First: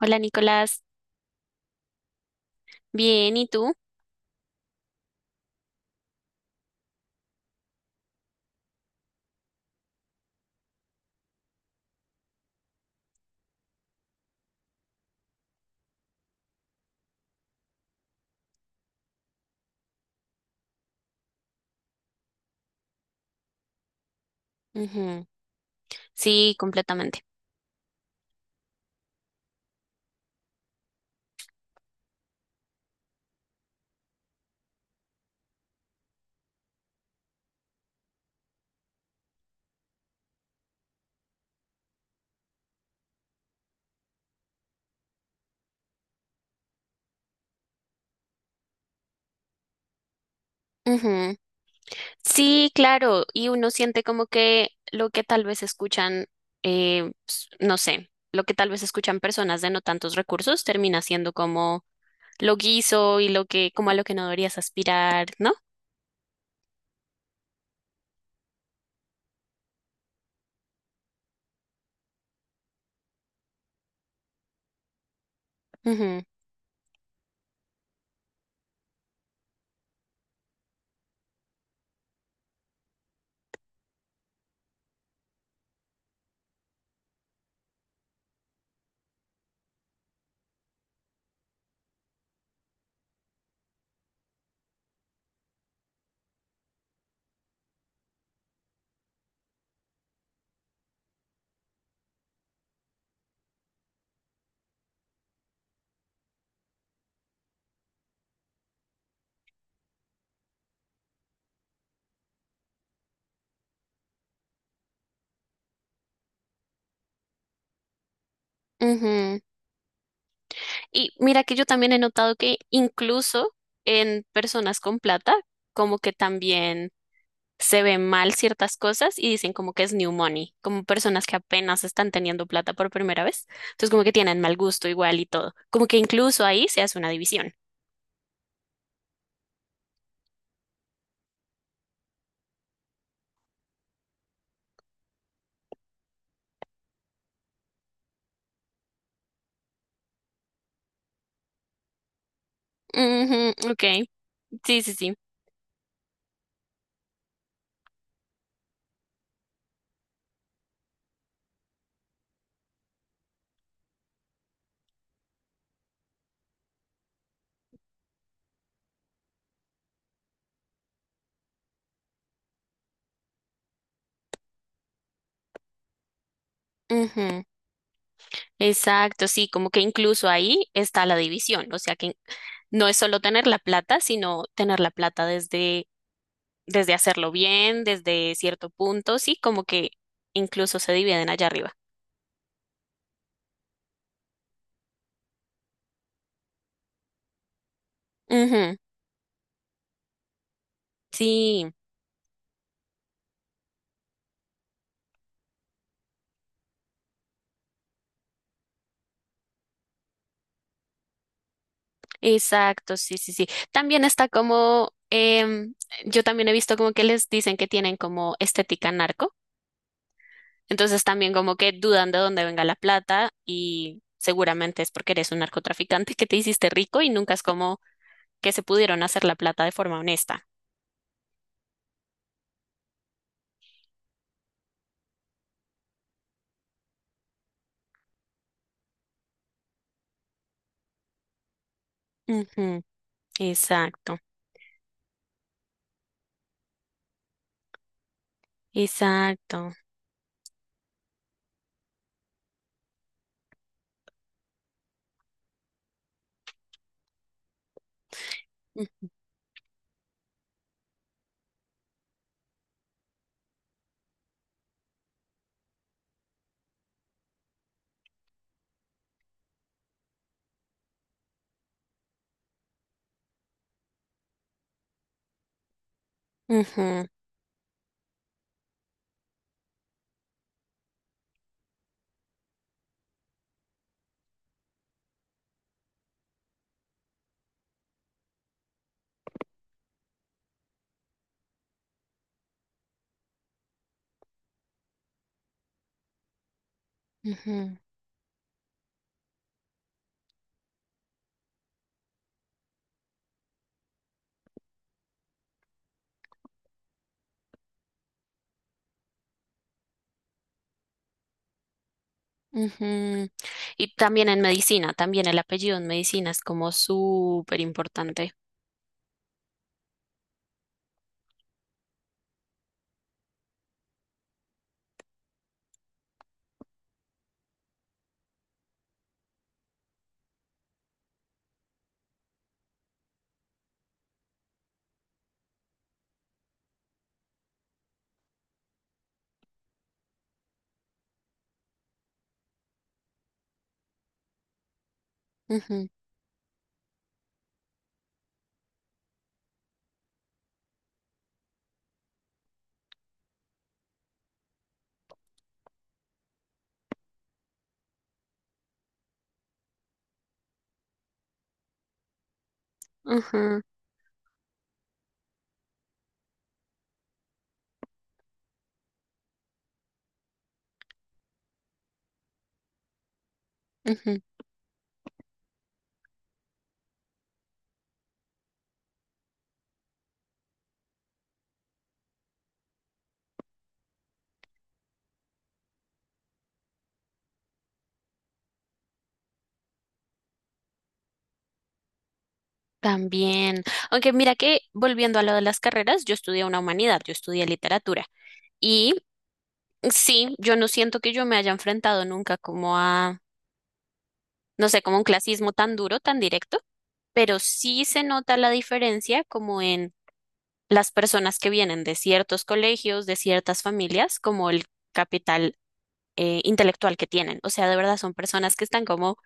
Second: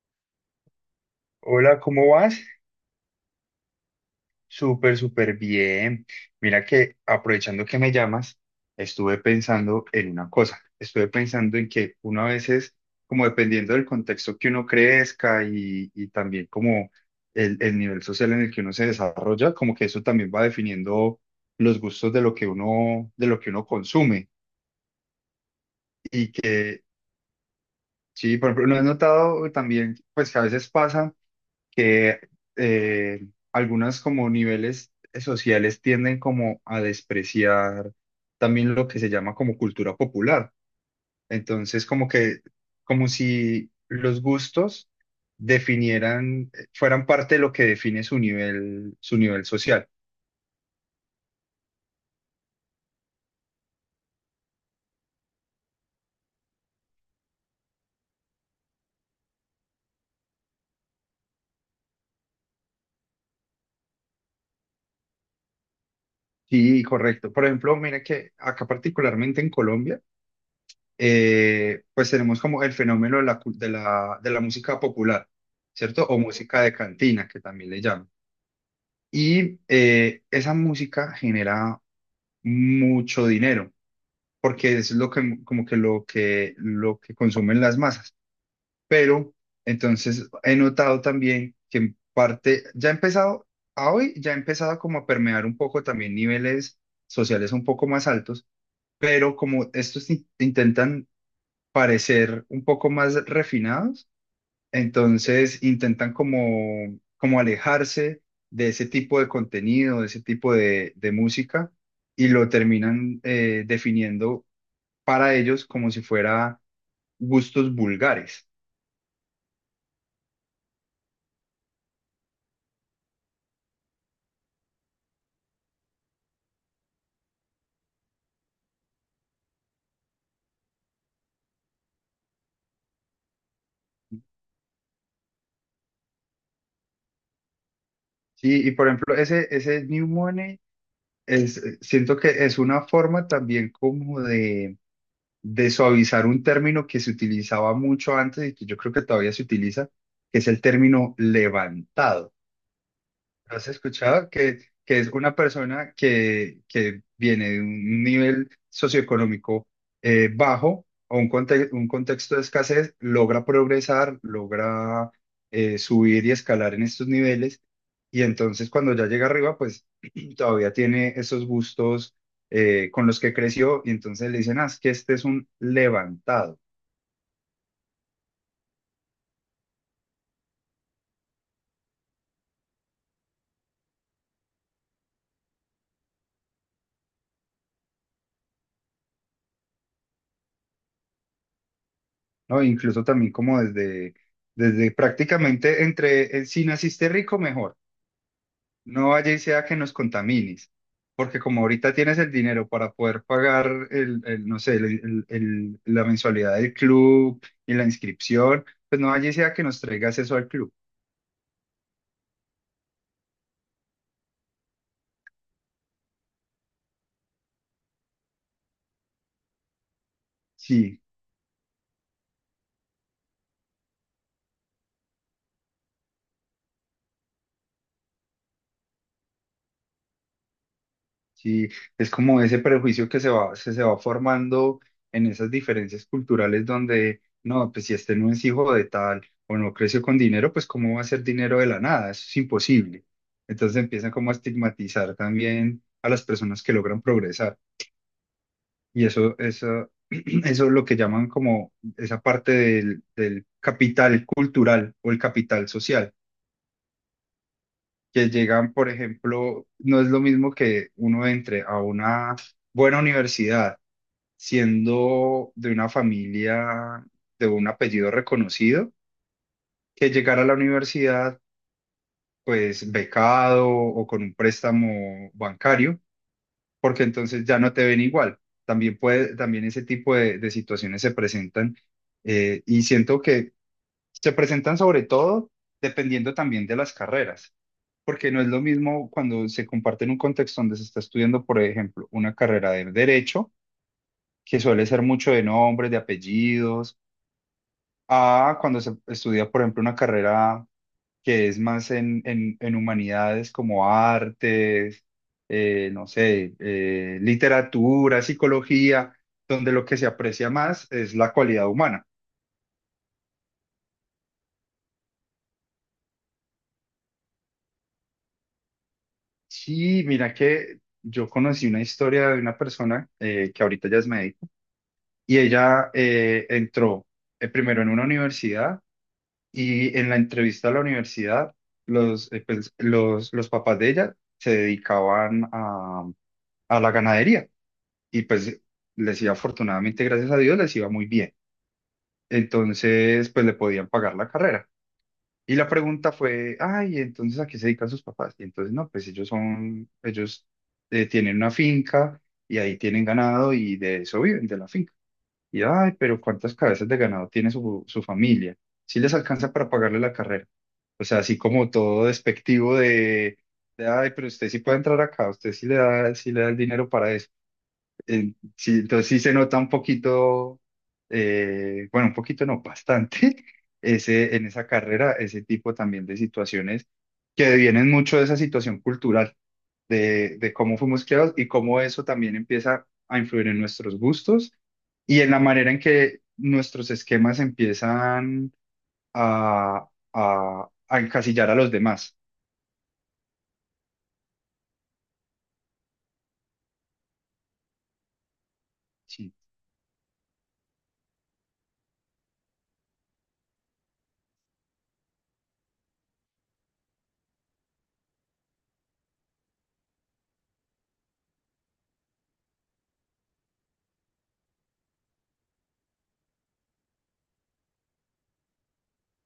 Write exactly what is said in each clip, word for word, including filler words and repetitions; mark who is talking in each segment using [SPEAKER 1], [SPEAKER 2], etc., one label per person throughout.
[SPEAKER 1] Hola Nicolás,
[SPEAKER 2] Hola, ¿cómo vas?
[SPEAKER 1] bien, ¿y tú?
[SPEAKER 2] Súper, súper bien. Mira que aprovechando que me llamas, estuve pensando en una cosa. Estuve pensando en que uno a veces, como dependiendo del contexto que uno crezca y, y también como el, el nivel social en el que uno se desarrolla, como que eso también va definiendo los gustos de lo que uno, de lo que uno consume.
[SPEAKER 1] Ujú.
[SPEAKER 2] Y
[SPEAKER 1] Sí,
[SPEAKER 2] que,
[SPEAKER 1] completamente.
[SPEAKER 2] sí, por ejemplo, no he notado también, pues que a veces pasa. Que eh, algunas como niveles sociales tienden como a despreciar también lo que se llama como cultura popular. Entonces, como que, como si los gustos definieran, eh, fueran parte de lo que define su nivel, su nivel social.
[SPEAKER 1] Ujú. Sí, claro, y uno siente como que lo que tal vez escuchan, eh, s- no sé, lo que tal vez escuchan personas de no tantos recursos termina siendo como lo guiso y lo que, como a lo que no deberías aspirar, ¿no?
[SPEAKER 2] Sí, correcto. Por ejemplo, mire que acá particularmente en Colombia, eh, pues tenemos como el fenómeno de la, cul- de la, de la música popular, ¿cierto? O
[SPEAKER 1] Ujú,
[SPEAKER 2] música de cantina, que también le llaman. Y eh, esa música genera mucho dinero, porque es lo que, como que lo que, lo que consumen las masas. Pero entonces he notado también que en parte, ya ha empezado, a hoy ya ha empezado como a permear un poco también niveles sociales un poco más altos, pero como estos in- intentan parecer un poco más refinados, entonces intentan como, como alejarse de ese tipo de contenido, de ese tipo de, de música, y lo terminan eh, definiendo para ellos como si fuera gustos vulgares.
[SPEAKER 1] ujú. Y mira que yo también he notado que incluso en personas con plata, como que también se ven mal ciertas cosas y dicen como que es new money, como personas que apenas están teniendo plata por primera vez. Entonces como que tienen mal gusto igual y todo. Como que incluso ahí se hace una división.
[SPEAKER 2] Sí, y por ejemplo, ese, ese New Money es, eh, siento que es una forma también como de, de suavizar un término que se utilizaba mucho antes y que yo creo que todavía se utiliza, que es el término levantado. ¿Has
[SPEAKER 1] Ujú, ok,
[SPEAKER 2] escuchado que,
[SPEAKER 1] sí, sí,
[SPEAKER 2] que es
[SPEAKER 1] sí.
[SPEAKER 2] una persona que, que viene de un nivel socioeconómico eh, bajo o un, conte- un contexto de escasez, logra progresar, logra eh, subir y escalar en estos niveles? Y entonces cuando ya llega arriba, pues todavía tiene esos gustos eh, con los que creció y entonces le dicen, ah, es que este es un levantado,
[SPEAKER 1] Ujú. Exacto, sí, como que incluso ahí está la división, o sea que no es solo tener la plata, sino tener la plata desde desde hacerlo bien, desde cierto punto, sí, como que incluso se dividen allá arriba.
[SPEAKER 2] ¿no? Incluso también como desde, desde prácticamente entre, eh, si naciste rico, mejor.
[SPEAKER 1] Ujú,
[SPEAKER 2] No vaya y sea que nos contamines, porque como
[SPEAKER 1] sí,
[SPEAKER 2] ahorita tienes el dinero para poder pagar el, el, no sé, el- el- el- la mensualidad del club y la inscripción, pues no vaya y sea que nos traigas eso al club.
[SPEAKER 1] exacto, sí, sí, sí. También está como, em, yo también he visto como que les dicen que tienen como estética narco,
[SPEAKER 2] Sí,
[SPEAKER 1] entonces también como que dudan de dónde venga la plata y seguramente es porque eres un narcotraficante que te hiciste rico y nunca es como que se pudieron hacer la plata de forma honesta.
[SPEAKER 2] sí, es como ese prejuicio que se va, se, se va formando en esas diferencias culturales donde, no, pues si este no es hijo de tal o no creció con dinero, pues cómo va a ser dinero de la nada, eso es
[SPEAKER 1] Ujú,
[SPEAKER 2] imposible. Entonces empiezan
[SPEAKER 1] exacto,
[SPEAKER 2] como a estigmatizar también a las personas que logran progresar. Y eso,
[SPEAKER 1] exacto.
[SPEAKER 2] eso, eso es lo que llaman como esa parte del, del capital cultural o el capital social, que llegan, por
[SPEAKER 1] Ujú.
[SPEAKER 2] ejemplo, no es lo mismo que uno entre a una buena universidad siendo de una familia de un apellido reconocido, que llegar a la universidad pues becado o con un préstamo bancario, porque
[SPEAKER 1] Ujú,
[SPEAKER 2] entonces ya no te ven igual. También puede, también ese tipo de, de situaciones se presentan, eh, y siento que se presentan sobre todo dependiendo también de las carreras, porque no es lo mismo cuando se comparte en un contexto donde se está estudiando, por ejemplo, una carrera de derecho, que suele ser mucho de nombres, de apellidos,
[SPEAKER 1] ujú,
[SPEAKER 2] a cuando se estudia, por ejemplo, una carrera que es más en, en- en humanidades como artes, eh, no sé, eh, literatura, psicología, donde lo que se aprecia más es la cualidad humana.
[SPEAKER 1] ujú. Y también en medicina, también el apellido en medicina es como súper importante.
[SPEAKER 2] Sí, mira que yo conocí una historia de una persona eh, que ahorita ya es médico y ella eh, entró eh, primero en una universidad y en la entrevista a la universidad, los, eh, pues, los, los papás de ella se dedicaban a a la ganadería. Y pues les iba afortunadamente, gracias a Dios, les iba muy bien. Entonces, pues le podían pagar la carrera. Y la
[SPEAKER 1] Ujú,
[SPEAKER 2] pregunta fue, ay, entonces ¿a qué se dedican sus papás? Y entonces, no, pues ellos son, ellos eh, tienen una finca y ahí tienen ganado y de eso viven, de la finca. Y, ay, pero ¿cuántas cabezas de ganado tiene su, su familia? Si les alcanza para pagarle la carrera. O sea, así como todo despectivo de,
[SPEAKER 1] ujú,
[SPEAKER 2] de, ay, pero usted sí puede entrar acá, usted sí le da, sí le da el dinero para eso. En- sí, entonces sí se nota un poquito, eh, bueno, un poquito no, bastante,
[SPEAKER 1] ujú,
[SPEAKER 2] ese, en esa carrera, ese tipo también de situaciones que vienen mucho de esa situación cultural, de, de cómo fuimos criados y cómo eso también empieza a influir en nuestros gustos y en la manera en que nuestros esquemas empiezan a, a, a encasillar a los demás.
[SPEAKER 1] también. Aunque mira que volviendo a lo de las carreras, yo estudié una humanidad, yo estudié literatura. Y
[SPEAKER 2] ¿Sí?
[SPEAKER 1] sí, yo no siento que yo me haya enfrentado nunca como no sé, como un clasismo tan duro, tan directo, pero sí se nota la diferencia como en las personas que vienen de ciertos colegios, de ciertas familias, como el capital eh, intelectual que tienen. O sea, de verdad son personas que están como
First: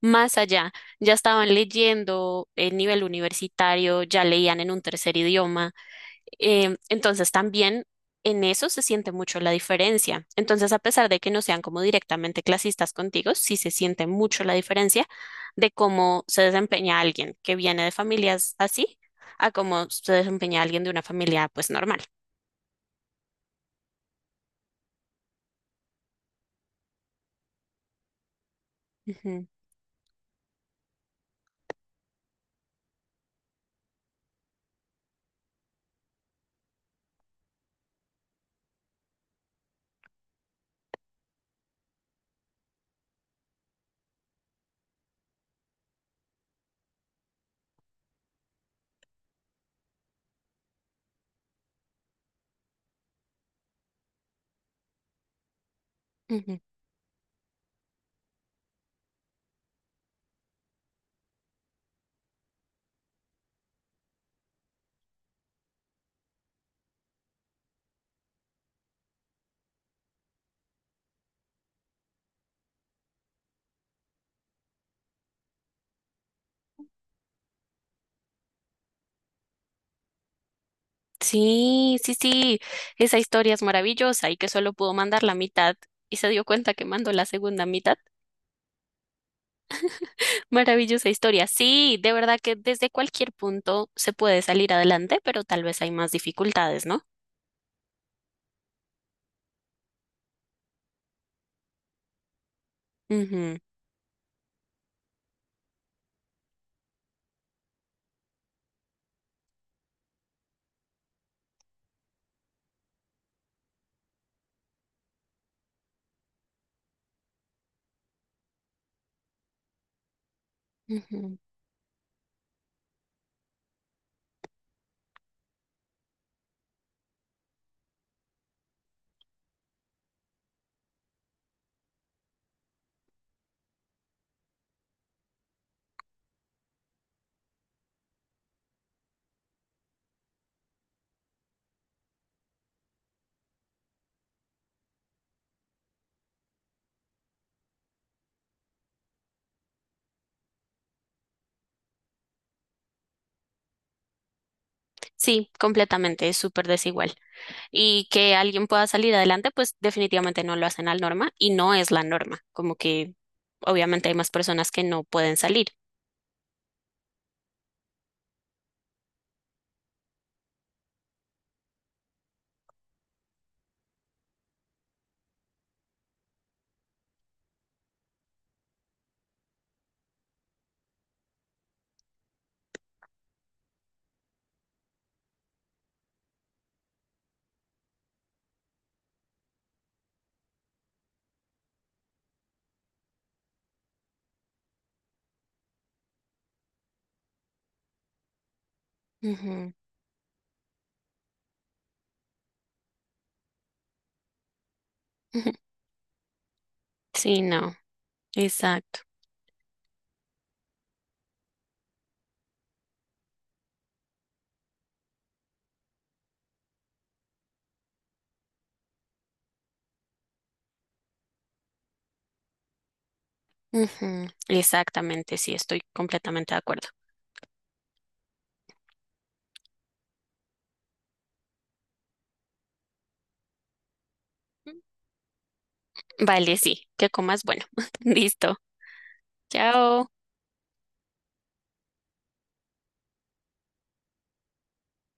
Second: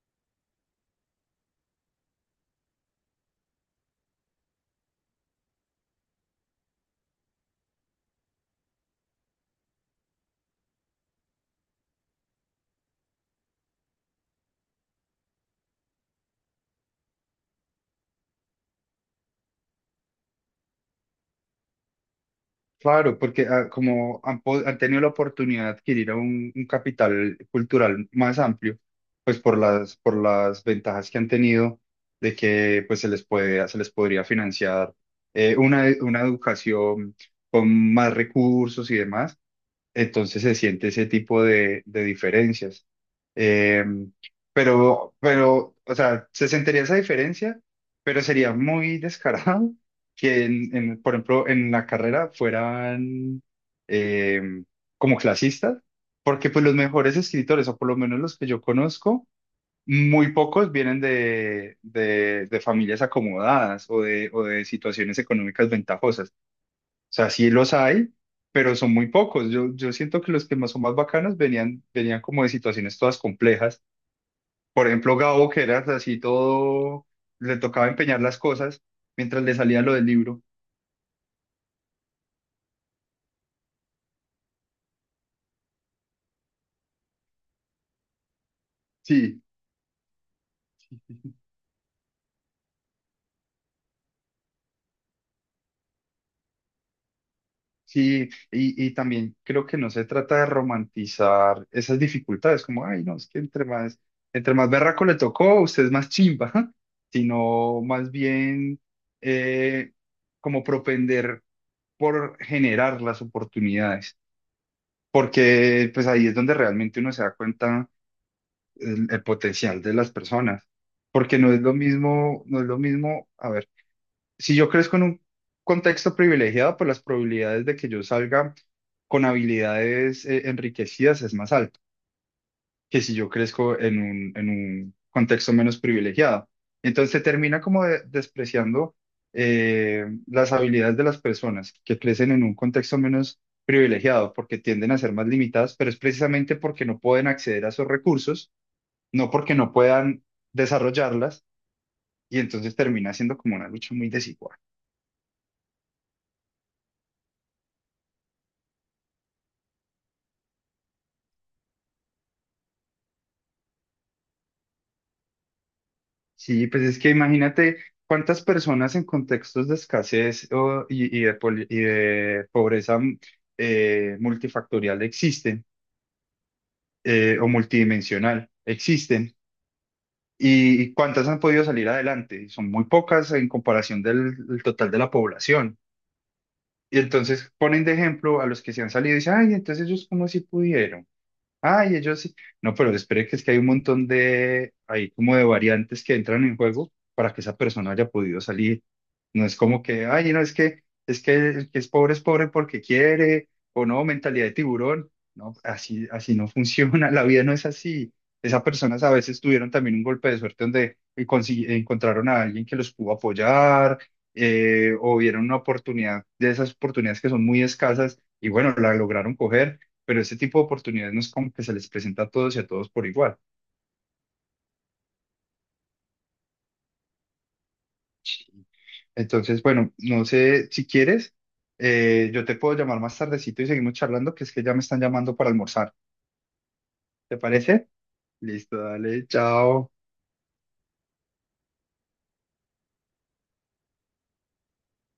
[SPEAKER 1] más allá, ya estaban leyendo en nivel universitario, ya leían en un tercer idioma. Em, entonces también en eso se siente mucho la diferencia. Entonces, a pesar de que no sean como directamente clasistas contigo, sí se siente mucho la diferencia de cómo se desempeña alguien que viene de familias así a cómo se desempeña alguien de una familia pues normal.
[SPEAKER 2] Claro, porque ah, como han, po- han tenido la oportunidad de adquirir un, un capital cultural más amplio, pues
[SPEAKER 1] Ujú,
[SPEAKER 2] por las, por las ventajas que han tenido de que pues se les puede, se les podría financiar eh, una, una educación con más recursos y demás, entonces se siente ese tipo de, de diferencias. Eh, pero, pero, o sea, se sentiría esa diferencia, pero sería muy descarado que, en, en, por ejemplo, en la carrera fueran eh, como clasistas, porque
[SPEAKER 1] ujú.
[SPEAKER 2] pues los mejores escritores, o por lo menos los que yo conozco, muy pocos vienen de, de, de familias acomodadas o de, o de situaciones económicas ventajosas, sea, sí los hay, pero son muy pocos. Yo, yo siento que los que más son más bacanos venían, venían como de situaciones todas complejas. Por ejemplo, Gabo, que era así todo, le tocaba empeñar las cosas mientras le salía lo del libro.
[SPEAKER 1] Sí, sí, sí, esa historia es maravillosa y que solo pudo mandar la mitad y se dio cuenta que mandó la segunda mitad.
[SPEAKER 2] Sí,
[SPEAKER 1] Maravillosa historia. Sí, de verdad que desde cualquier punto se puede salir adelante, pero tal vez hay más dificultades, ¿no?
[SPEAKER 2] sí, y, y también creo que no se trata de romantizar esas dificultades, como, ay, no, es que
[SPEAKER 1] Ujú,
[SPEAKER 2] entre más, entre más berraco le tocó, usted es más chimba, sino más bien eh, como propender por generar las oportunidades, porque pues ahí es donde realmente uno se da cuenta el, el potencial de las personas,
[SPEAKER 1] ujú.
[SPEAKER 2] porque no es lo mismo, no es lo mismo, a ver, si yo crezco en un contexto privilegiado, pues las probabilidades de que yo salga con habilidades eh, enriquecidas es más alta que si yo crezco en un, en un contexto menos privilegiado. Entonces se termina como de- despreciando eh, las habilidades de las personas que crecen en un contexto menos privilegiado porque tienden a ser más limitadas, pero es precisamente porque no pueden acceder a esos recursos, no porque no puedan desarrollarlas, y entonces termina siendo como una lucha muy desigual.
[SPEAKER 1] Sí, completamente, es súper desigual. Y que alguien pueda salir adelante, pues definitivamente no lo hacen al norma y no es la norma, como que obviamente hay más personas que no pueden salir.
[SPEAKER 2] Sí, pues es que imagínate cuántas personas en contextos de escasez o- y, y de, poli- y de pobreza mm, eh, multifactorial existen, eh, o multidimensional existen y, y cuántas han podido salir adelante. Y son muy pocas en comparación del, del total de la población. Y entonces ponen de ejemplo a los que se han salido y dicen, ay, entonces ellos como si pudieron. Ay, ellos sí. No, pero espere que es que hay un montón de, hay como de variantes que entran en juego para que esa persona haya podido salir. No es
[SPEAKER 1] Ujú,
[SPEAKER 2] como que, ay, no, es que, es que el que es pobre es pobre porque quiere, o no, mentalidad de tiburón.
[SPEAKER 1] ujú.
[SPEAKER 2] No, así, así no funciona, la
[SPEAKER 1] Sí,
[SPEAKER 2] vida no es
[SPEAKER 1] no,
[SPEAKER 2] así. Esas
[SPEAKER 1] exacto.
[SPEAKER 2] personas a veces tuvieron también un golpe de suerte donde consi- encontraron a alguien que los pudo apoyar, eh, o vieron una oportunidad, de esas oportunidades que son muy escasas, y bueno, la lograron coger, pero ese tipo de oportunidades no es como que se les presenta a todos y a todos por igual.
[SPEAKER 1] Ujú, exactamente, sí, estoy completamente de acuerdo.
[SPEAKER 2] Sí. Entonces, bueno, no sé si quieres, eh, yo te puedo llamar más tardecito y seguimos charlando, que es que ya me están llamando para almorzar.
[SPEAKER 1] Vale, sí, que
[SPEAKER 2] ¿Te
[SPEAKER 1] comas bueno.
[SPEAKER 2] parece?
[SPEAKER 1] Listo.
[SPEAKER 2] Listo, dale, chao.
[SPEAKER 1] Chao.